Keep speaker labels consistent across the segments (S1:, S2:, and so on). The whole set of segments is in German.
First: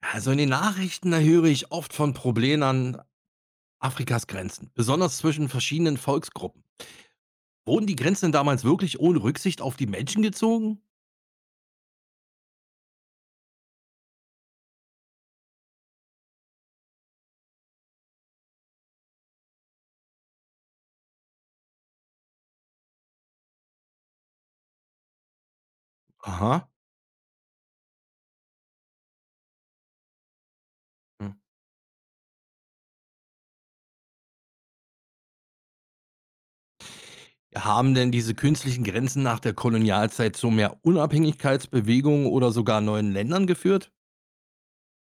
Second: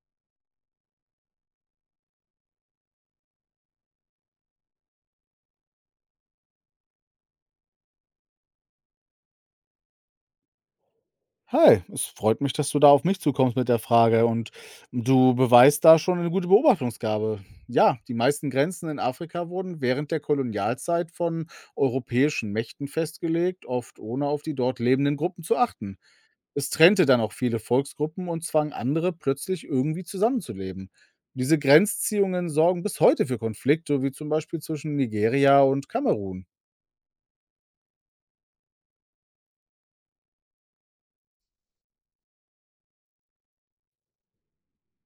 S1: Also in den Nachrichten da höre ich oft von Problemen an Afrikas Grenzen, besonders zwischen verschiedenen Volksgruppen. Wurden die Grenzen damals wirklich ohne Rücksicht auf die Menschen gezogen?
S2: Hi, es freut mich, dass du da auf mich zukommst mit der Frage und du beweist da schon eine gute Beobachtungsgabe. Ja, die meisten Grenzen in Afrika wurden während der Kolonialzeit von europäischen Mächten festgelegt, oft ohne auf die dort lebenden Gruppen zu achten.
S1: Aha.
S2: Es trennte dann auch viele Volksgruppen und zwang andere, plötzlich irgendwie zusammenzuleben.
S1: Hm.
S2: Diese Grenzziehungen sorgen bis heute für Konflikte, wie zum Beispiel zwischen Nigeria und Kamerun.
S1: Haben denn diese künstlichen Grenzen nach der Kolonialzeit zu mehr Unabhängigkeitsbewegungen oder sogar neuen Ländern geführt?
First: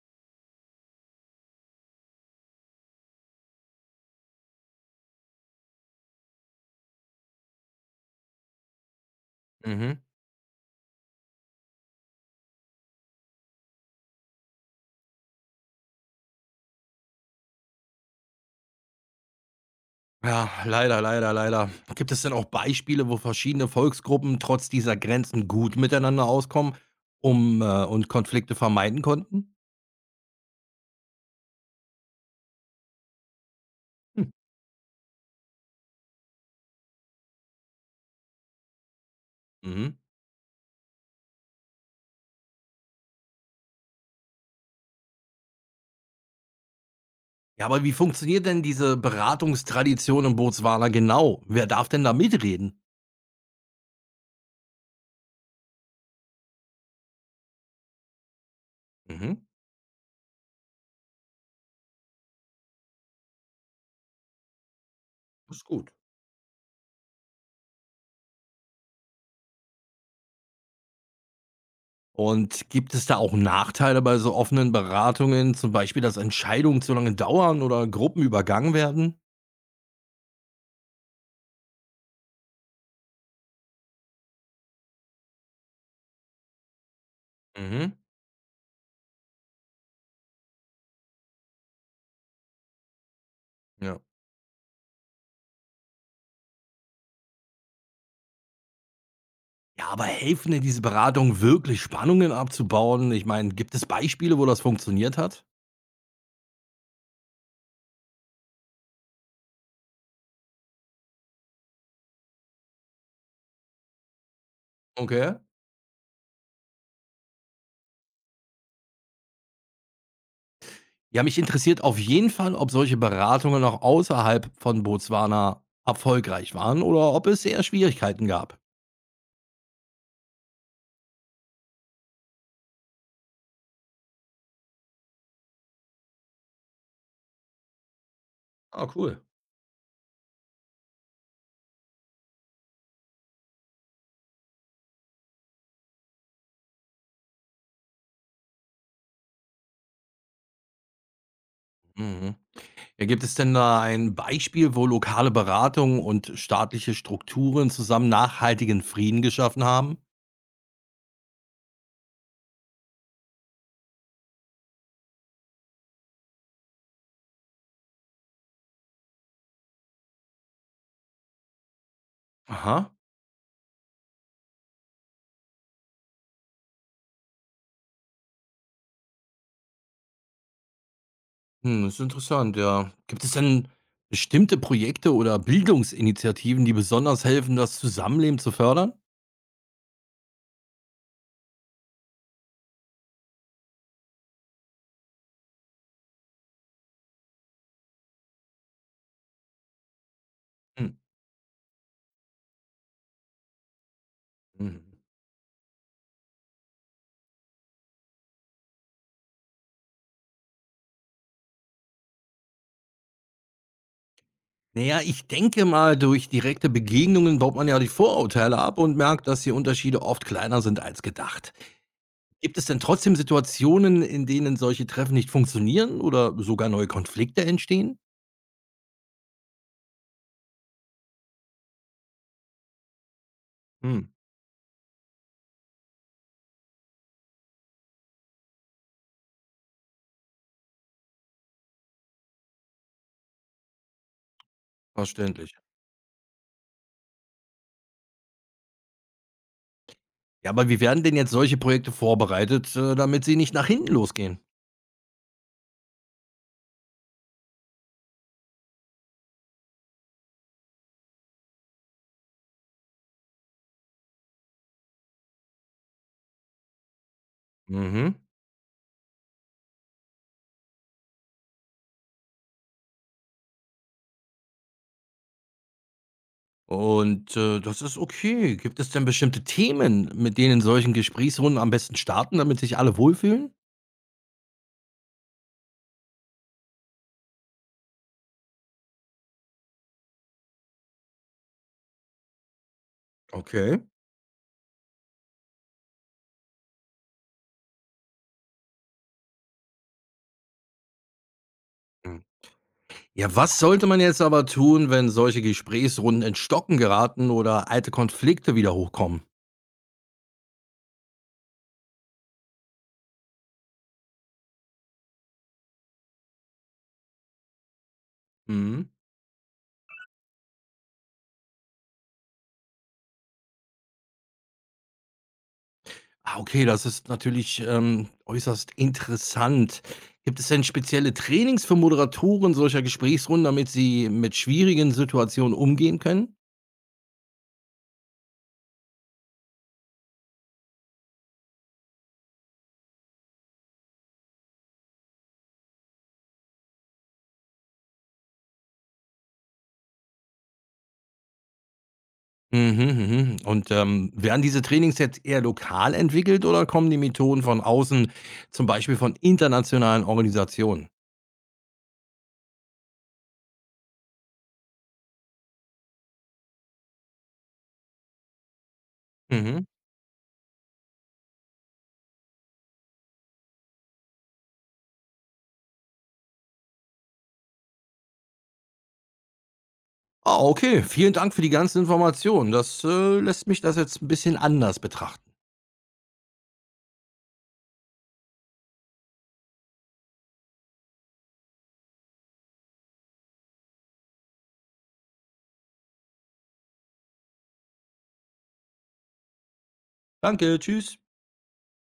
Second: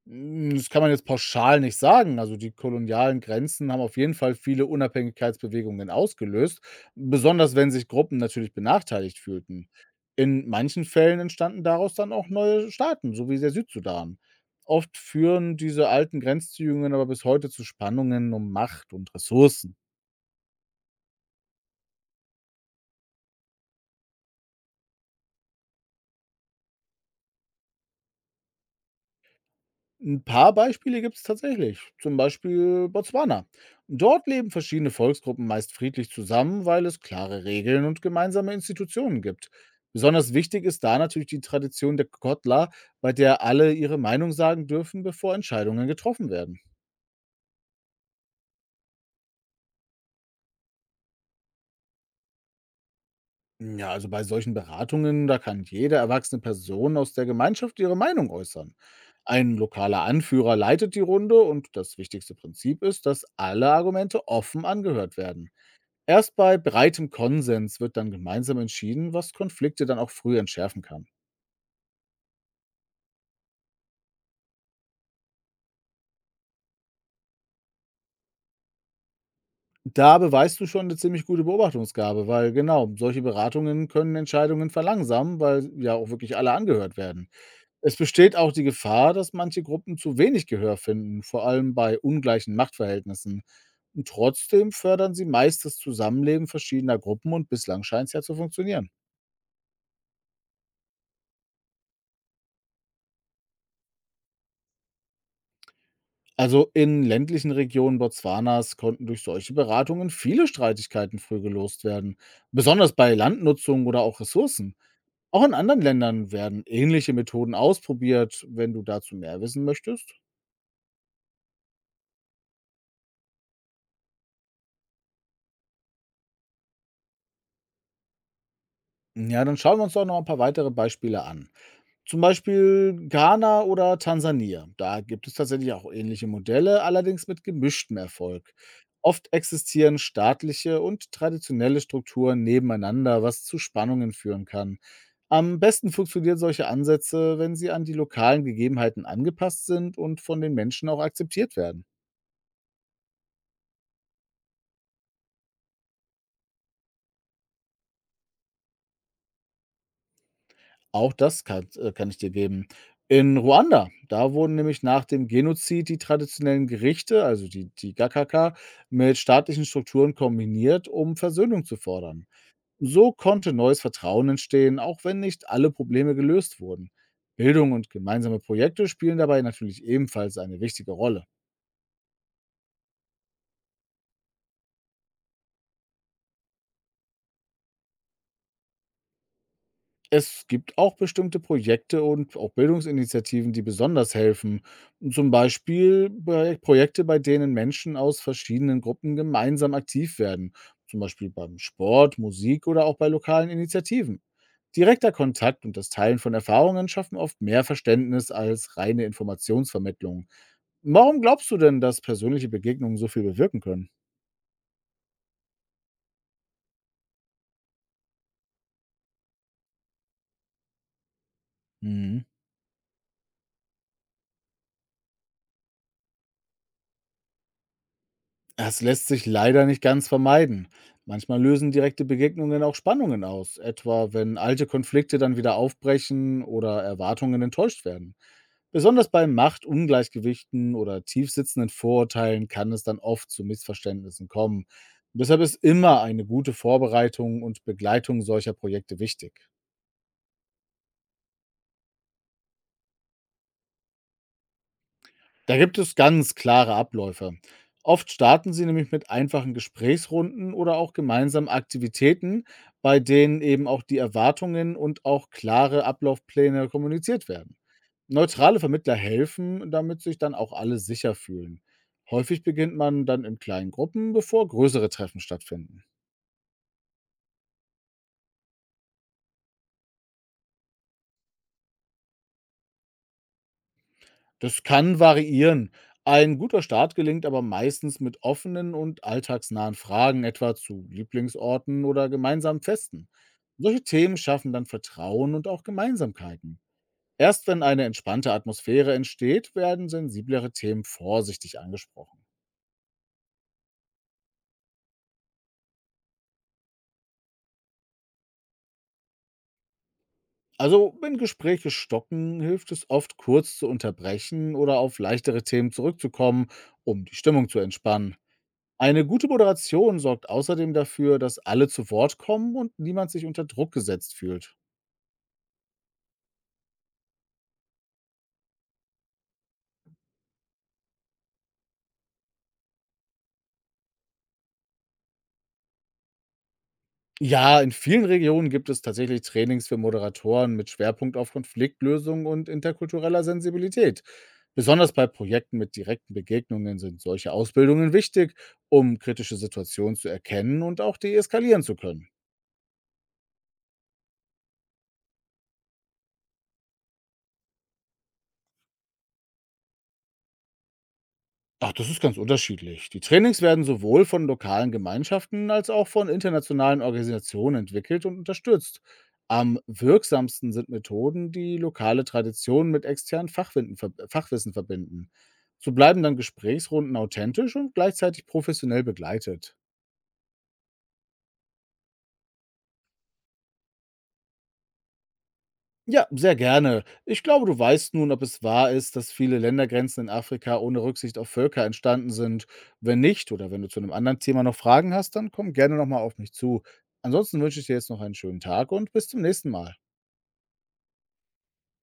S2: Hm, das kann man jetzt pauschal nicht sagen. Also, die kolonialen Grenzen haben auf jeden Fall viele Unabhängigkeitsbewegungen ausgelöst, besonders wenn sich Gruppen natürlich benachteiligt fühlten.
S1: Mhm.
S2: In manchen Fällen entstanden daraus dann auch neue Staaten, so wie der Südsudan. Oft führen diese alten Grenzziehungen aber bis heute zu Spannungen um Macht und Ressourcen.
S1: Ja, leider, leider, leider. Gibt es denn auch Beispiele, wo verschiedene Volksgruppen trotz dieser Grenzen gut miteinander auskommen und Konflikte vermeiden konnten?
S2: Ein paar Beispiele gibt es tatsächlich, zum Beispiel Botswana. Dort
S1: Hm.
S2: leben verschiedene Volksgruppen meist friedlich zusammen, weil es klare Regeln und gemeinsame Institutionen gibt.
S1: Mhm.
S2: Besonders wichtig ist da natürlich die Tradition der Kotla, bei der alle ihre Meinung sagen dürfen, bevor Entscheidungen getroffen werden.
S1: Ja, aber wie funktioniert denn diese Beratungstradition in Botswana genau? Wer darf denn da mitreden?
S2: Ja, also bei solchen Beratungen, da kann jede erwachsene Person aus der Gemeinschaft ihre Meinung äußern.
S1: Mhm,
S2: Ein lokaler Anführer leitet die Runde und das wichtigste Prinzip ist, dass alle Argumente offen angehört werden.
S1: das ist gut.
S2: Erst bei breitem Konsens wird dann gemeinsam entschieden, was Konflikte dann auch früh entschärfen kann.
S1: Und gibt es da auch Nachteile bei so offenen Beratungen, zum Beispiel, dass Entscheidungen zu lange dauern oder Gruppen übergangen werden?
S2: Da beweist du schon eine ziemlich gute Beobachtungsgabe, weil genau, solche Beratungen können Entscheidungen verlangsamen, weil ja auch wirklich alle angehört werden.
S1: Mhm,
S2: Es besteht auch die Gefahr, dass manche Gruppen zu wenig Gehör finden, vor allem bei ungleichen Machtverhältnissen.
S1: ja.
S2: Und trotzdem fördern sie meist das Zusammenleben verschiedener Gruppen und bislang scheint es ja zu funktionieren.
S1: Ja, aber helfen denn diese Beratungen wirklich Spannungen abzubauen? Ich meine, gibt es Beispiele, wo das funktioniert hat?
S2: Also in ländlichen Regionen Botswanas konnten durch solche Beratungen viele Streitigkeiten früh gelöst werden, besonders bei Landnutzung oder auch Ressourcen.
S1: Okay.
S2: Auch in anderen Ländern werden ähnliche Methoden ausprobiert, wenn du dazu mehr wissen möchtest.
S1: Ja, mich interessiert auf jeden Fall, ob solche Beratungen auch außerhalb von Botswana erfolgreich waren oder ob es eher Schwierigkeiten gab.
S2: Ja, dann schauen wir uns doch noch ein paar weitere Beispiele an. Zum Beispiel Ghana oder Tansania. Da gibt es tatsächlich auch ähnliche Modelle, allerdings mit gemischtem Erfolg.
S1: Ah, cool.
S2: Oft existieren staatliche und traditionelle Strukturen nebeneinander, was zu Spannungen führen kann. Am besten funktionieren solche Ansätze, wenn sie an die lokalen Gegebenheiten angepasst sind und von den Menschen auch akzeptiert werden.
S1: Mhm. Ja, gibt es denn da ein Beispiel, wo lokale Beratung und staatliche Strukturen zusammen nachhaltigen Frieden geschaffen haben?
S2: Auch das kann ich dir geben. In Ruanda, da wurden nämlich nach dem Genozid die traditionellen Gerichte, also die Gakaka, mit staatlichen Strukturen kombiniert, um Versöhnung zu fordern.
S1: Aha,
S2: So konnte neues Vertrauen entstehen, auch wenn nicht alle Probleme gelöst wurden. Bildung und gemeinsame Projekte spielen dabei natürlich ebenfalls eine wichtige Rolle.
S1: hm, das ist interessant, ja. Gibt es denn bestimmte Projekte oder Bildungsinitiativen, die besonders helfen, das Zusammenleben zu fördern?
S2: Es gibt auch bestimmte Projekte und auch Bildungsinitiativen, die besonders helfen. Zum Beispiel bei Projekte, bei denen Menschen aus verschiedenen Gruppen gemeinsam aktiv werden.
S1: Hm.
S2: Zum Beispiel beim Sport, Musik oder auch bei lokalen Initiativen.
S1: Mhm.
S2: Direkter Kontakt und das Teilen von Erfahrungen schaffen oft mehr Verständnis als reine Informationsvermittlung. Warum glaubst du denn, dass persönliche Begegnungen so viel bewirken können?
S1: Naja, ich denke mal, durch direkte Begegnungen baut man ja die Vorurteile ab und merkt, dass die Unterschiede oft kleiner sind als gedacht.
S2: Mhm.
S1: Gibt es denn trotzdem Situationen, in denen solche Treffen nicht funktionieren oder sogar neue Konflikte entstehen?
S2: Das lässt sich leider nicht ganz vermeiden. Manchmal lösen direkte Begegnungen auch Spannungen aus,
S1: Hm,
S2: etwa wenn alte Konflikte dann wieder aufbrechen oder Erwartungen enttäuscht werden. Besonders bei Machtungleichgewichten oder tiefsitzenden Vorurteilen kann es dann oft zu Missverständnissen kommen. Deshalb ist
S1: verständlich.
S2: immer eine gute Vorbereitung und Begleitung solcher Projekte wichtig.
S1: Ja, aber wie werden denn jetzt solche Projekte vorbereitet, damit sie nicht nach hinten losgehen?
S2: Da gibt es ganz klare Abläufe. Oft starten sie nämlich mit einfachen Gesprächsrunden oder auch gemeinsamen Aktivitäten, bei denen eben auch die Erwartungen und auch klare Ablaufpläne kommuniziert werden.
S1: Mhm.
S2: Neutrale Vermittler helfen, damit sich dann auch alle sicher fühlen. Häufig beginnt man dann in kleinen Gruppen, bevor größere Treffen stattfinden.
S1: Und das ist okay. Gibt es denn bestimmte Themen, mit denen solchen Gesprächsrunden am besten starten, damit sich alle wohlfühlen?
S2: Das kann variieren. Ein guter Start gelingt aber meistens mit offenen und alltagsnahen Fragen, etwa zu Lieblingsorten oder gemeinsamen Festen.
S1: Okay.
S2: Solche Themen schaffen dann Vertrauen und auch Gemeinsamkeiten. Erst wenn eine entspannte Atmosphäre entsteht, werden sensiblere Themen vorsichtig angesprochen.
S1: Hm. Ja, was sollte man jetzt aber tun, wenn solche Gesprächsrunden in Stocken geraten oder alte Konflikte wieder hochkommen?
S2: Also, wenn Gespräche stocken, hilft es oft kurz zu unterbrechen oder auf leichtere Themen zurückzukommen, um die Stimmung zu entspannen. Eine gute Moderation sorgt außerdem dafür, dass alle zu Wort kommen und niemand sich unter Druck gesetzt fühlt.
S1: Ah, okay, das ist natürlich, äußerst interessant. Gibt es denn spezielle Trainings für Moderatoren solcher Gesprächsrunden, damit sie mit schwierigen Situationen umgehen können?
S2: Ja, in vielen Regionen gibt es tatsächlich Trainings für Moderatoren mit Schwerpunkt auf Konfliktlösung und interkultureller Sensibilität. Besonders bei Projekten mit direkten Begegnungen sind solche Ausbildungen wichtig, um kritische Situationen zu erkennen und auch deeskalieren zu können.
S1: Mhm, mhm. Und werden diese Trainings jetzt eher lokal entwickelt oder kommen die Methoden von außen, zum Beispiel von internationalen Organisationen?
S2: Ach, das ist ganz unterschiedlich. Die Trainings werden sowohl von lokalen Gemeinschaften als auch von internationalen Organisationen entwickelt und unterstützt. Am
S1: Mhm.
S2: wirksamsten sind Methoden, die lokale Traditionen mit externen Fachwissen verbinden. So bleiben dann Gesprächsrunden authentisch und gleichzeitig professionell begleitet.
S1: Ah, okay. Vielen Dank für die ganzen Informationen. Lässt mich das jetzt ein bisschen anders betrachten.
S2: Ja, sehr gerne. Ich glaube, du weißt nun, ob es wahr ist, dass viele Ländergrenzen in Afrika ohne Rücksicht auf Völker entstanden sind. Wenn nicht oder wenn du zu einem anderen Thema noch Fragen hast, dann komm gerne nochmal auf mich zu. Ansonsten wünsche ich dir jetzt noch einen schönen Tag und bis zum nächsten Mal.
S1: Danke, tschüss.